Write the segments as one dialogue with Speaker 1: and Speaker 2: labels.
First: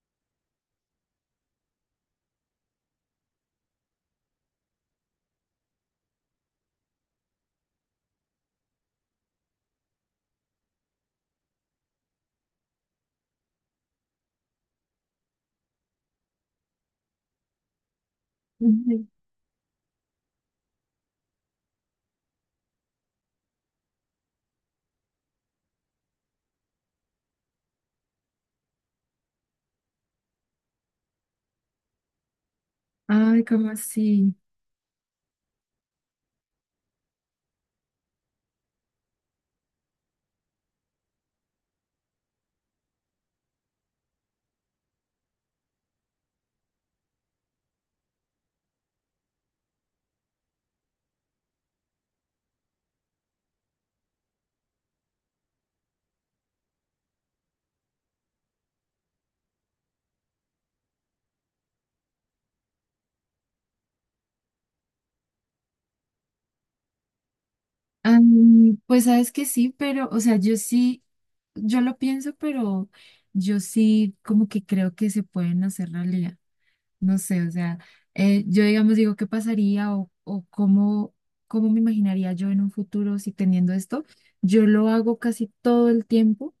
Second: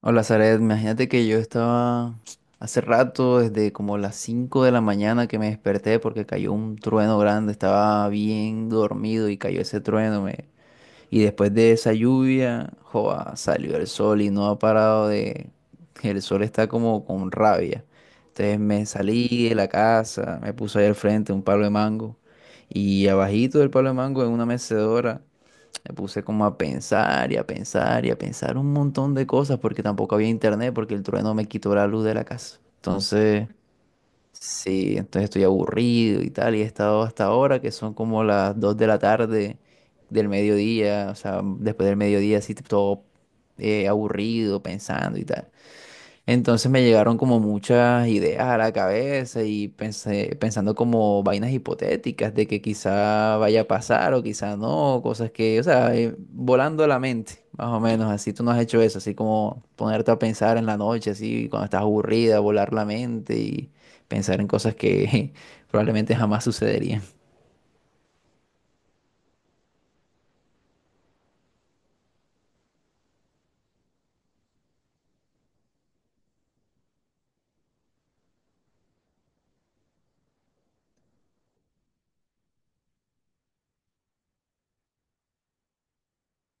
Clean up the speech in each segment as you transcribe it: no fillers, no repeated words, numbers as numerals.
Speaker 1: Hola, Zaret. Imagínate que yo estaba hace rato, desde como las 5 de la mañana que me desperté porque cayó un trueno grande. Estaba bien dormido y cayó ese trueno. Y después de esa lluvia, joa, salió el sol y no ha parado de... El sol está como con rabia. Entonces me
Speaker 2: Ujú.
Speaker 1: salí de la casa, me puse ahí al frente un palo de mango y abajito del palo de mango en una mecedora. Me puse como a pensar y a pensar y a pensar un montón de cosas porque tampoco había internet porque el trueno me quitó la luz de la casa. Mm.
Speaker 2: Ay,
Speaker 1: Entonces,
Speaker 2: ¿cómo así?
Speaker 1: sí, entonces estoy aburrido y tal y he estado hasta ahora que son como las 2 de la tarde del mediodía, o sea, después del mediodía así todo aburrido pensando y tal. Entonces me llegaron como muchas ideas a la cabeza y pensé, pensando como vainas hipotéticas de que quizá vaya a pasar o quizá no, cosas que, o sea, volando la mente, más o menos, así tú no has hecho eso, así como ponerte a pensar en la noche, así cuando estás aburrida, volar la mente y pensar en cosas que probablemente jamás sucederían.
Speaker 2: Pues sabes que sí, pero, o sea, yo lo pienso, pero yo sí como que creo que se pueden hacer realidad. No sé, o sea, yo digamos digo, ¿qué pasaría o cómo, cómo me imaginaría yo en un futuro si teniendo esto? Yo lo hago casi todo el tiempo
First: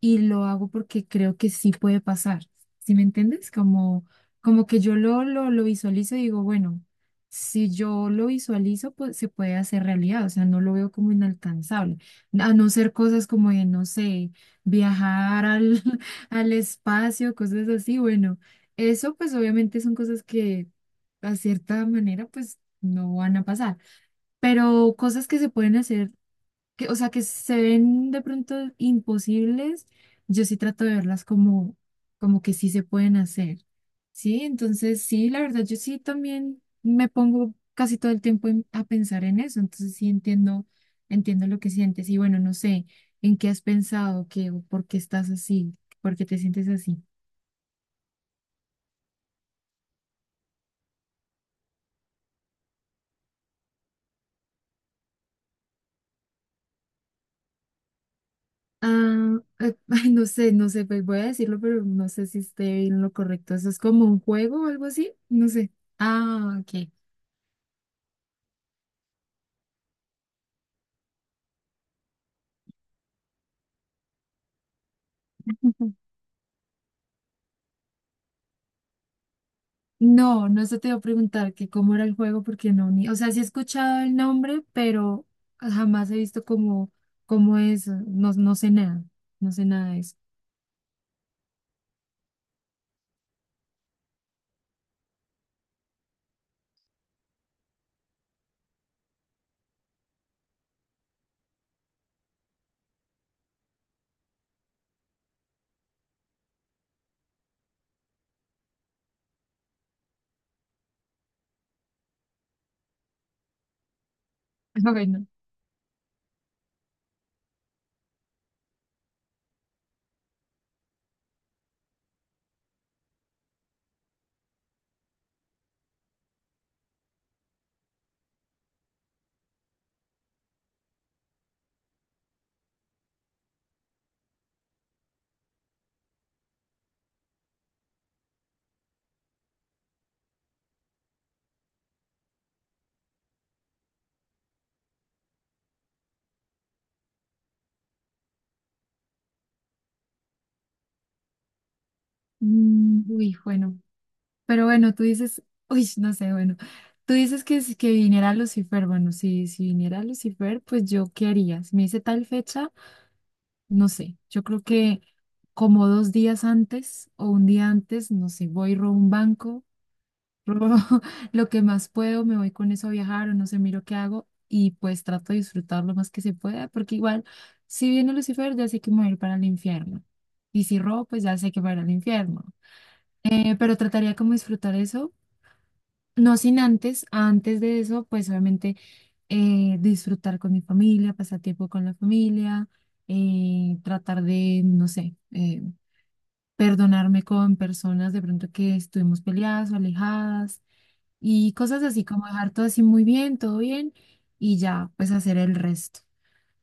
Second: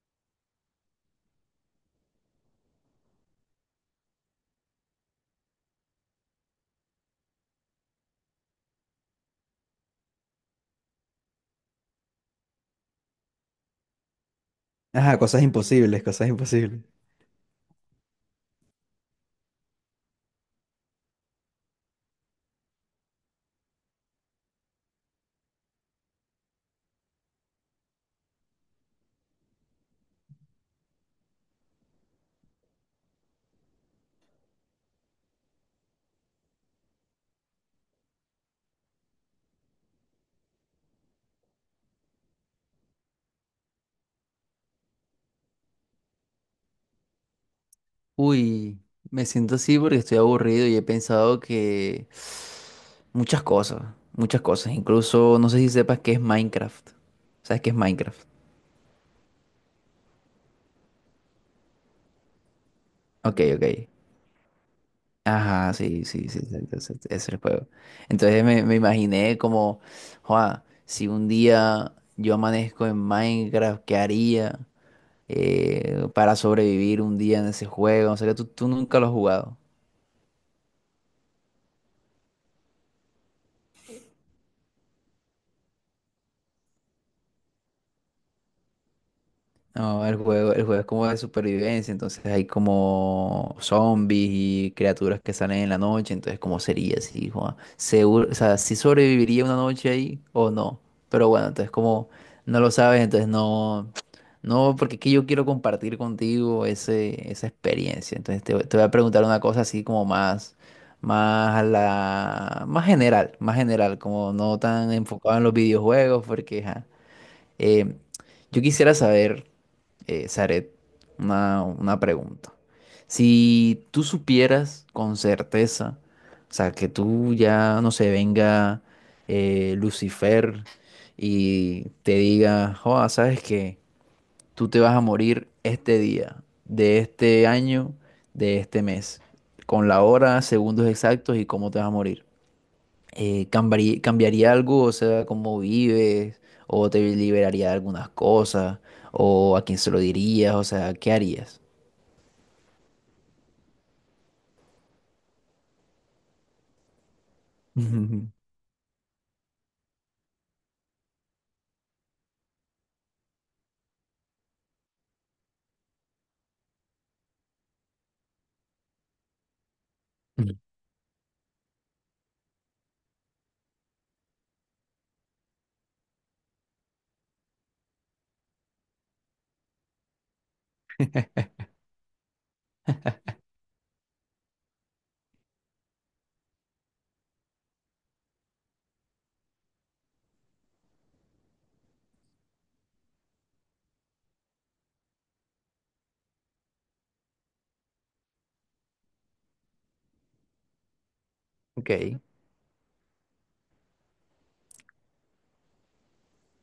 Speaker 2: y lo hago porque creo que sí puede pasar. ¿Sí me entiendes? Como, como que yo lo visualizo y digo, bueno, si yo lo visualizo, pues se puede hacer realidad, o sea, no lo veo como inalcanzable. A no ser cosas como de, no sé, viajar al, al espacio, cosas así, bueno, eso pues obviamente son cosas que a cierta manera pues no van a pasar, pero cosas que se pueden hacer que, o sea, que se ven de pronto imposibles, yo sí trato de verlas como, como que sí se pueden hacer, ¿sí? Entonces, sí, la verdad, yo sí también me pongo casi todo el tiempo a pensar en eso, entonces sí entiendo, entiendo lo que sientes y bueno, no sé, ¿en qué has pensado? ¿Qué, o por qué estás así? ¿Por qué te sientes así?
Speaker 1: Uy, me siento así porque estoy aburrido y he pensado que muchas cosas, muchas cosas. Incluso no sé si sepas qué es Minecraft. ¿Sabes qué es Minecraft?
Speaker 2: Ah, ay, no sé, no sé, pues voy a decirlo, pero no sé si esté en lo
Speaker 1: Ok,
Speaker 2: correcto. ¿Eso es
Speaker 1: ok.
Speaker 2: como un juego o algo así? No sé.
Speaker 1: Ajá, sí, sí, sí,
Speaker 2: Ah, ok.
Speaker 1: exacto, exacto, ese es el juego. Entonces me imaginé como, "Joa, si un día yo amanezco en Minecraft, ¿qué haría para sobrevivir un día en ese juego?" O sea, que tú nunca lo has jugado.
Speaker 2: No, no se te iba a preguntar que cómo era el juego, porque no, ni, o sea, sí he escuchado el nombre, pero jamás he visto cómo, cómo es, no, no sé nada, no sé nada de
Speaker 1: No,
Speaker 2: eso.
Speaker 1: el juego es como de supervivencia, entonces hay como zombies y criaturas que salen en la noche, entonces ¿cómo sería si, Juan? Seguro, o sea, si sobreviviría una noche ahí o no. Pero bueno, entonces como no lo sabes, entonces no, no, porque es que yo quiero compartir contigo esa experiencia. Entonces te voy a preguntar una cosa así como más, más a la, más general, como no tan
Speaker 2: Bueno,
Speaker 1: enfocado en los videojuegos, porque ajá. Eh, yo quisiera saber, Zaret, una pregunta. Si tú supieras con certeza, o sea, que tú ya, no sé, venga Lucifer y te diga, joa, sabes que tú te vas a morir este día, de este año, de este mes, con la hora, segundos exactos y cómo te vas a morir ¿cambiaría algo? O sea, ¿cómo vives? ¿O te liberaría de algunas cosas? ¿O a quién se lo dirías? O sea, ¿qué harías?
Speaker 2: uy, bueno, pero bueno, tú dices, uy, no sé, bueno, tú dices que, que viniera Lucifer, bueno, si, si viniera Lucifer, pues yo, ¿qué haría? Si me dice tal fecha, no sé, yo creo que como dos días antes o un día antes, no sé, voy, robo un banco,
Speaker 1: Ujú.
Speaker 2: robo lo que más puedo, me voy con eso a viajar o no sé, miro qué hago y pues trato de disfrutar lo más que se pueda, porque igual, si viene Lucifer, ya sé que me voy a ir para el infierno. Y si robo, pues ya sé que para el infierno. Pero trataría como disfrutar eso, no sin antes, antes de eso, pues obviamente disfrutar con mi familia, pasar tiempo con la familia, tratar de, no sé, perdonarme con personas de pronto que estuvimos peleadas o alejadas y cosas así
Speaker 1: Ok.
Speaker 2: como dejar todo así muy bien, todo bien y ya pues hacer el resto.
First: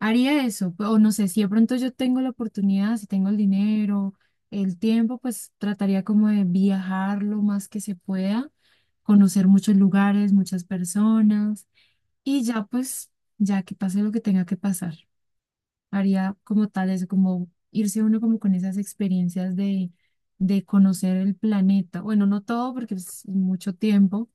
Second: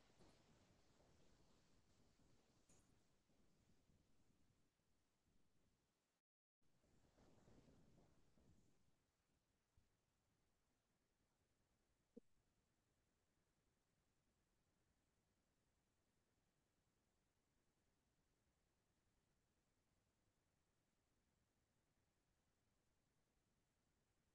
Speaker 2: Haría eso, o no sé, si de pronto yo tengo la oportunidad, si tengo el dinero, el tiempo, pues trataría como de viajar lo más que se pueda, conocer muchos lugares, muchas personas y ya pues ya que pase lo que tenga que pasar. Haría como tal eso, como irse uno como con esas experiencias de conocer el planeta. Bueno, no todo porque pues, es mucho tiempo,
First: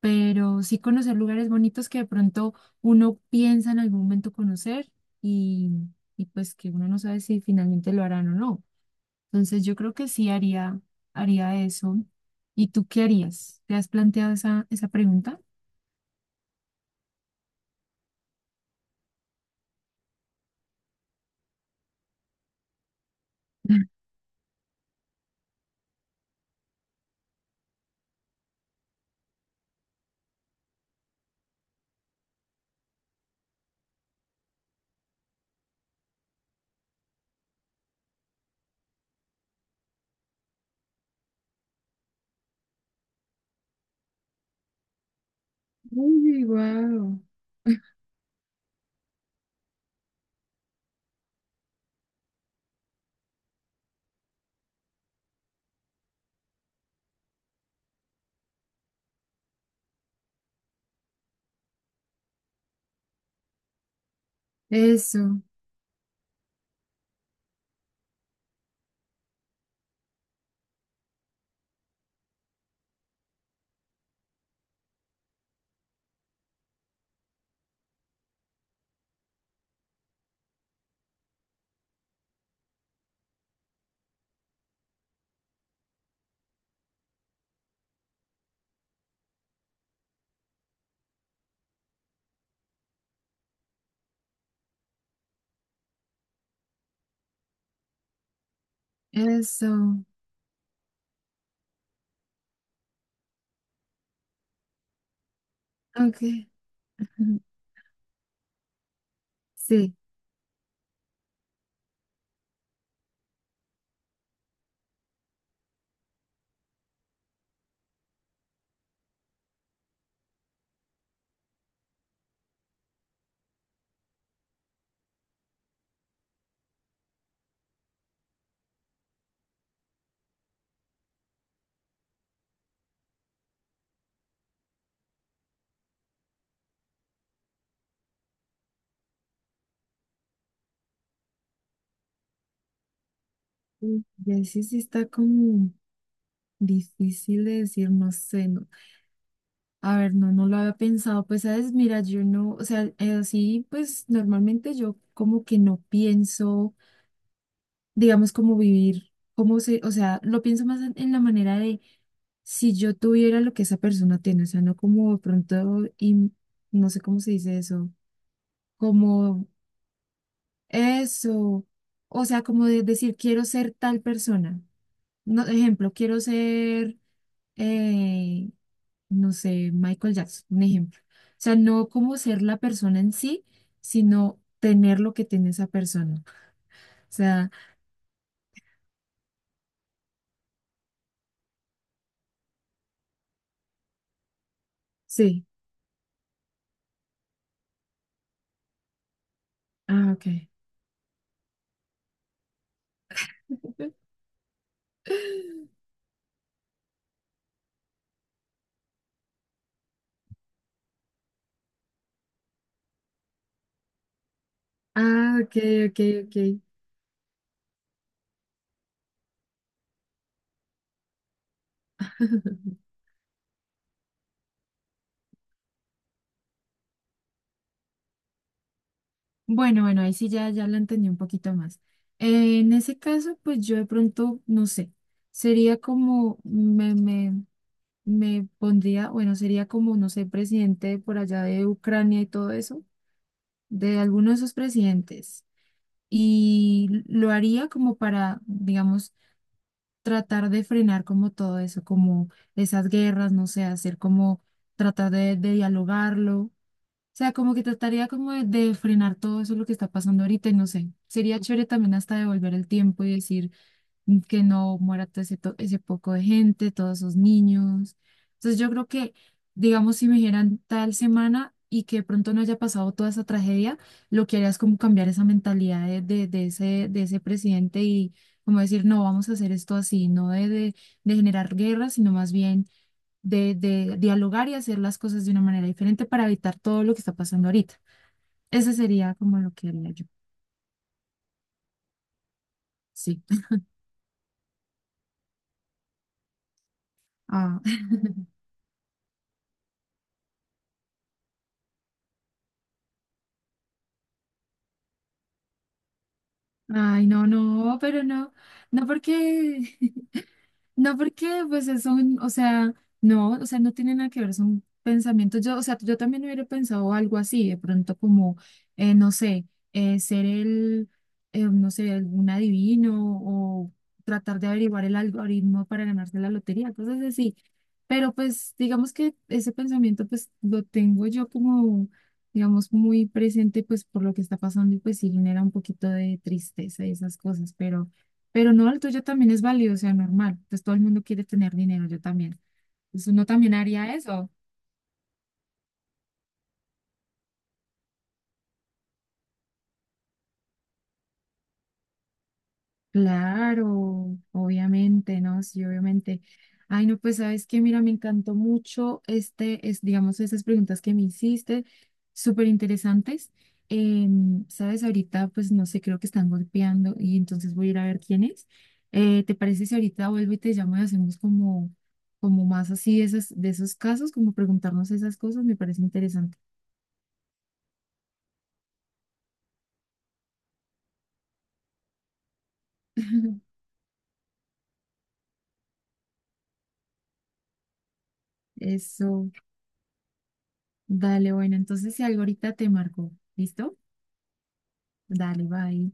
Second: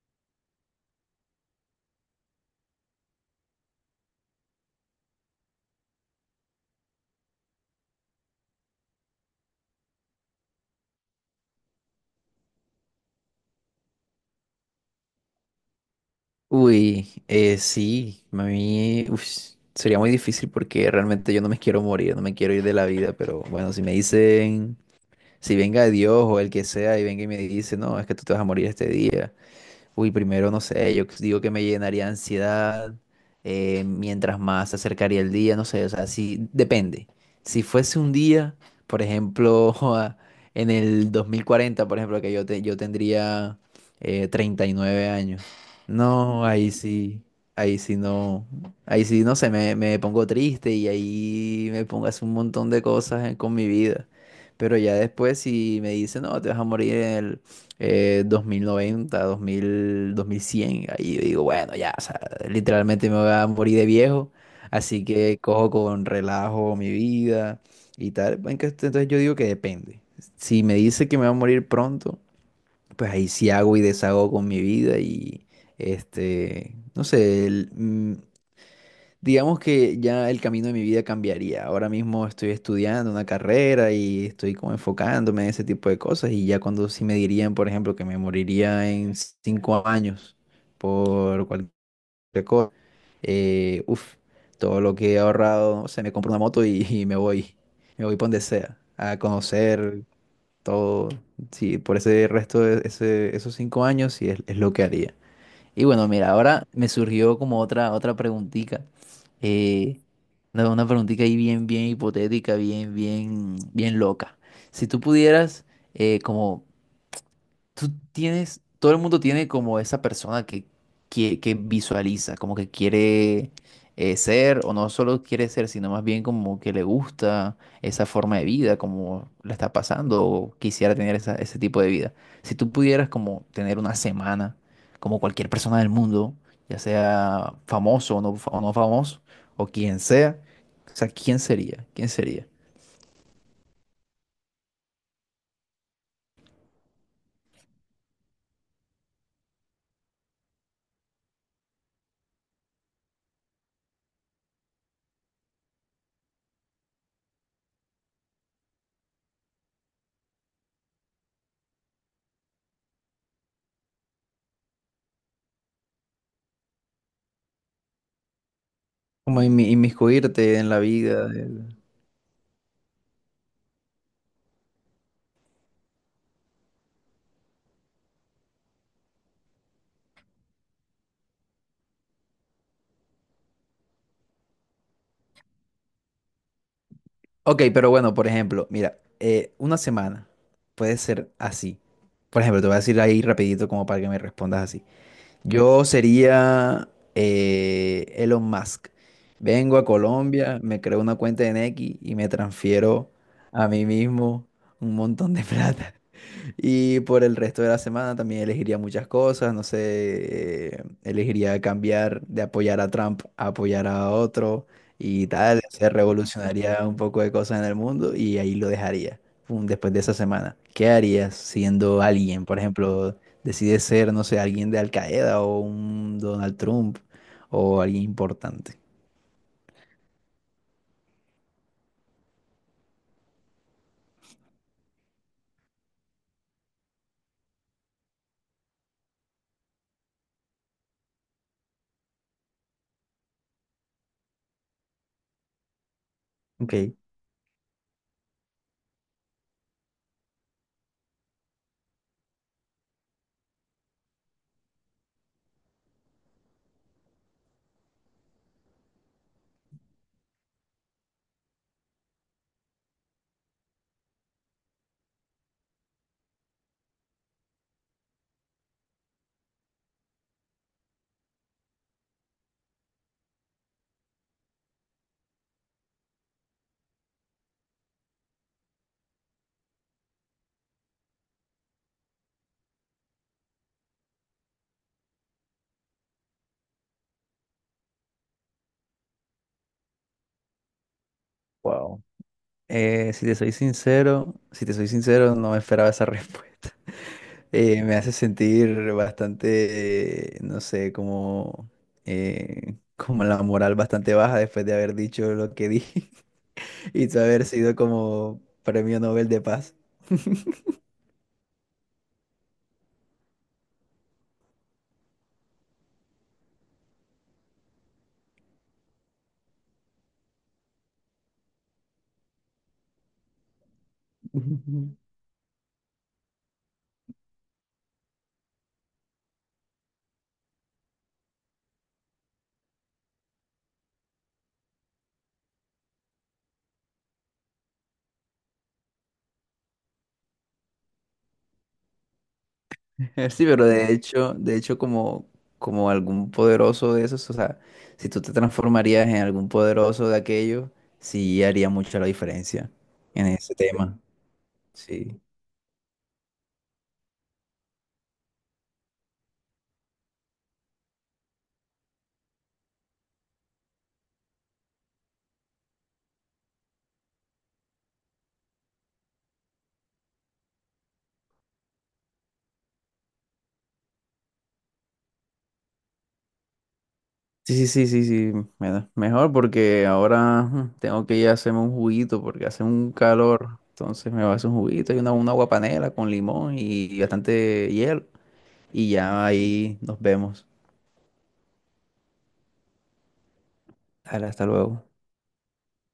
Speaker 2: pero sí conocer lugares bonitos que de pronto uno piensa en algún momento conocer y, y pues que uno no sabe si finalmente lo harán o no. Entonces yo creo que sí haría, haría eso. ¿Y tú qué harías? ¿Te has planteado esa pregunta?
Speaker 1: Uy, sí, a mí uf, sería muy difícil porque realmente yo no me quiero morir, no me quiero ir de la vida, pero bueno, si me dicen, si venga Dios o el que sea y venga y me dice, no, es que tú te vas a morir este día. Uy, primero no sé, yo digo que me llenaría de ansiedad mientras más se acercaría el día, no sé, o sea, sí, depende. Si fuese un día, por ejemplo, joda, en el 2040, por ejemplo, que yo, yo tendría 39 años.
Speaker 2: Uy,
Speaker 1: No,
Speaker 2: wow.
Speaker 1: ahí sí no, ahí sí no sé, me pongo triste y ahí me pongo a hacer un montón de cosas con mi vida. Pero ya después si me dice, no, te vas a morir 2090, 2000, 2100, ahí yo digo, bueno, ya, o sea, literalmente me voy a morir de viejo, así que
Speaker 2: Eso,
Speaker 1: cojo con relajo mi vida y tal. Entonces yo digo que depende. Si me dice que me va a morir pronto, pues ahí sí hago y deshago con mi vida y, este, no sé, digamos que ya el camino de mi vida cambiaría. Ahora mismo estoy estudiando una carrera y estoy como enfocándome en ese tipo de cosas y ya cuando sí me dirían, por ejemplo, que me moriría en 5 años por cualquier cosa, uf, todo lo que he ahorrado, no sé, me compro una moto y, y me voy por donde sea, a conocer
Speaker 2: eso.
Speaker 1: todo. Sí, por ese resto de esos 5 años sí es lo que haría. Y bueno, mira,
Speaker 2: Ok.
Speaker 1: ahora me surgió
Speaker 2: Ujú.
Speaker 1: como otra, otra preguntita.
Speaker 2: Sí.
Speaker 1: Eh, una preguntita ahí bien, bien hipotética, bien, bien, bien loca. Si tú pudieras como tú tienes, todo el mundo tiene como esa persona que, que visualiza, como que quiere ser, o no solo quiere ser, sino más bien como que le gusta esa forma de vida, como la está pasando, o quisiera tener ese tipo de vida. Si tú pudieras como tener una semana, como cualquier persona del mundo, ya sea famoso o no, o no famoso, o quien sea, o sea, ¿quién sería? ¿Quién sería?
Speaker 2: Ya sí, sí está como difícil de decir, no sé, no. A ver, no, no lo había pensado. Pues, sabes, mira, yo no, o sea, así, pues normalmente yo como que no pienso, digamos, como vivir, como se, o sea, lo pienso más en la manera de si yo tuviera lo que esa persona tiene, o sea, no como de pronto, y no sé cómo se dice eso,
Speaker 1: Como
Speaker 2: como
Speaker 1: inmiscuirte en la vida.
Speaker 2: eso, o sea, como de decir, quiero ser tal persona. No, ejemplo, quiero ser, eh, no sé, Michael Jackson, un ejemplo. O sea, no como ser la persona en sí, sino tener lo que tiene esa persona. O sea,
Speaker 1: Ok, pero bueno, por ejemplo, mira, una semana puede ser así. Por ejemplo, te voy a decir ahí rapidito como para que me respondas así.
Speaker 2: sí.
Speaker 1: Yo sería Elon Musk. Vengo a
Speaker 2: Ah, ok.
Speaker 1: Colombia, me creo una cuenta en X y me transfiero a mí mismo un montón de plata. Y por el resto de la semana también elegiría muchas cosas, no sé, elegiría cambiar de apoyar a Trump a apoyar a otro y
Speaker 2: Ah, ok,
Speaker 1: tal, se
Speaker 2: ok, ok.
Speaker 1: revolucionaría un poco de cosas en el mundo y ahí lo dejaría, pum, después de esa semana. ¿Qué harías siendo alguien? Por ejemplo, decides ser, no sé, alguien de Al Qaeda o un Donald Trump o alguien importante.
Speaker 2: Bueno, bueno, ahí sí ya, ya lo entendí un poquito más. En ese caso, pues yo de pronto, no sé, sería como, me pondría, bueno, sería como, no sé, presidente por allá de Ucrania y todo eso, de alguno de esos presidentes,
Speaker 1: Ok,
Speaker 2: y lo haría como para, digamos, tratar de frenar como todo eso, como esas guerras, no sé, hacer como tratar de dialogarlo. O sea, como que trataría como de frenar todo eso lo que está pasando ahorita y no sé. Sería chévere también hasta devolver el tiempo y decir, que no muera todo ese, ese poco de gente, todos esos niños. Entonces yo creo que, digamos, si me dijeran tal semana y que de pronto no haya pasado toda esa tragedia, lo que haría es como cambiar esa mentalidad de de ese presidente y como decir, no, vamos a hacer esto así, no de generar guerra, sino más bien de dialogar y hacer las cosas de una manera diferente para evitar todo lo que está pasando ahorita. Ese sería como lo que haría yo.
Speaker 1: wow.
Speaker 2: Sí.
Speaker 1: Si te soy sincero, si te soy sincero, no me esperaba esa respuesta.
Speaker 2: Ah.
Speaker 1: Eh, me hace sentir bastante, no sé, como, como la moral bastante baja después de haber dicho lo que dije
Speaker 2: Ay,
Speaker 1: y
Speaker 2: no,
Speaker 1: haber sido
Speaker 2: no, pero no,
Speaker 1: como
Speaker 2: no
Speaker 1: premio Nobel de Paz.
Speaker 2: porque, no, porque pues eso, o sea, no, o sea, no tiene nada que ver, son pensamientos. Yo, o sea, yo también hubiera pensado algo así, de pronto como, no sé, ser el, no sé, algún adivino o tratar de averiguar el
Speaker 1: Ujú.
Speaker 2: algoritmo para ganarse la lotería, cosas así. Pero pues digamos que ese pensamiento pues lo tengo yo como, digamos, muy presente pues por lo que está pasando y pues sí genera un poquito de tristeza y esas cosas, pero... Pero no, el tuyo también es válido, o sea, normal. Entonces todo el mundo quiere tener dinero, yo también. Entonces uno
Speaker 1: Sí,
Speaker 2: también
Speaker 1: pero
Speaker 2: haría eso.
Speaker 1: de hecho como, como algún poderoso de esos, o sea, si tú te transformarías en algún poderoso de aquello, sí haría mucha la diferencia en ese tema.
Speaker 2: Claro, obviamente,
Speaker 1: Sí.
Speaker 2: ¿no? Sí, obviamente. Ay, no, pues sabes que, mira, me encantó mucho este, es, digamos, esas preguntas que me hiciste, súper interesantes. Sabes, ahorita, pues no sé, creo que están golpeando y entonces voy a ir a ver quién es. ¿Te parece si ahorita vuelvo y te llamo y hacemos como, como más así de esas, de esos casos, como preguntarnos esas cosas? Me parece interesante.
Speaker 1: Sí, sí, sí, sí, sí, mejor porque ahora tengo que ir a hacerme un juguito porque hace un calor. Entonces me va a hacer un juguito y una guapanela con limón y bastante hielo. Y ya
Speaker 2: Eso,
Speaker 1: ahí nos vemos.
Speaker 2: dale, bueno, entonces si algo ahorita te marco, ¿listo?
Speaker 1: Dale, hasta luego.
Speaker 2: Dale, bye.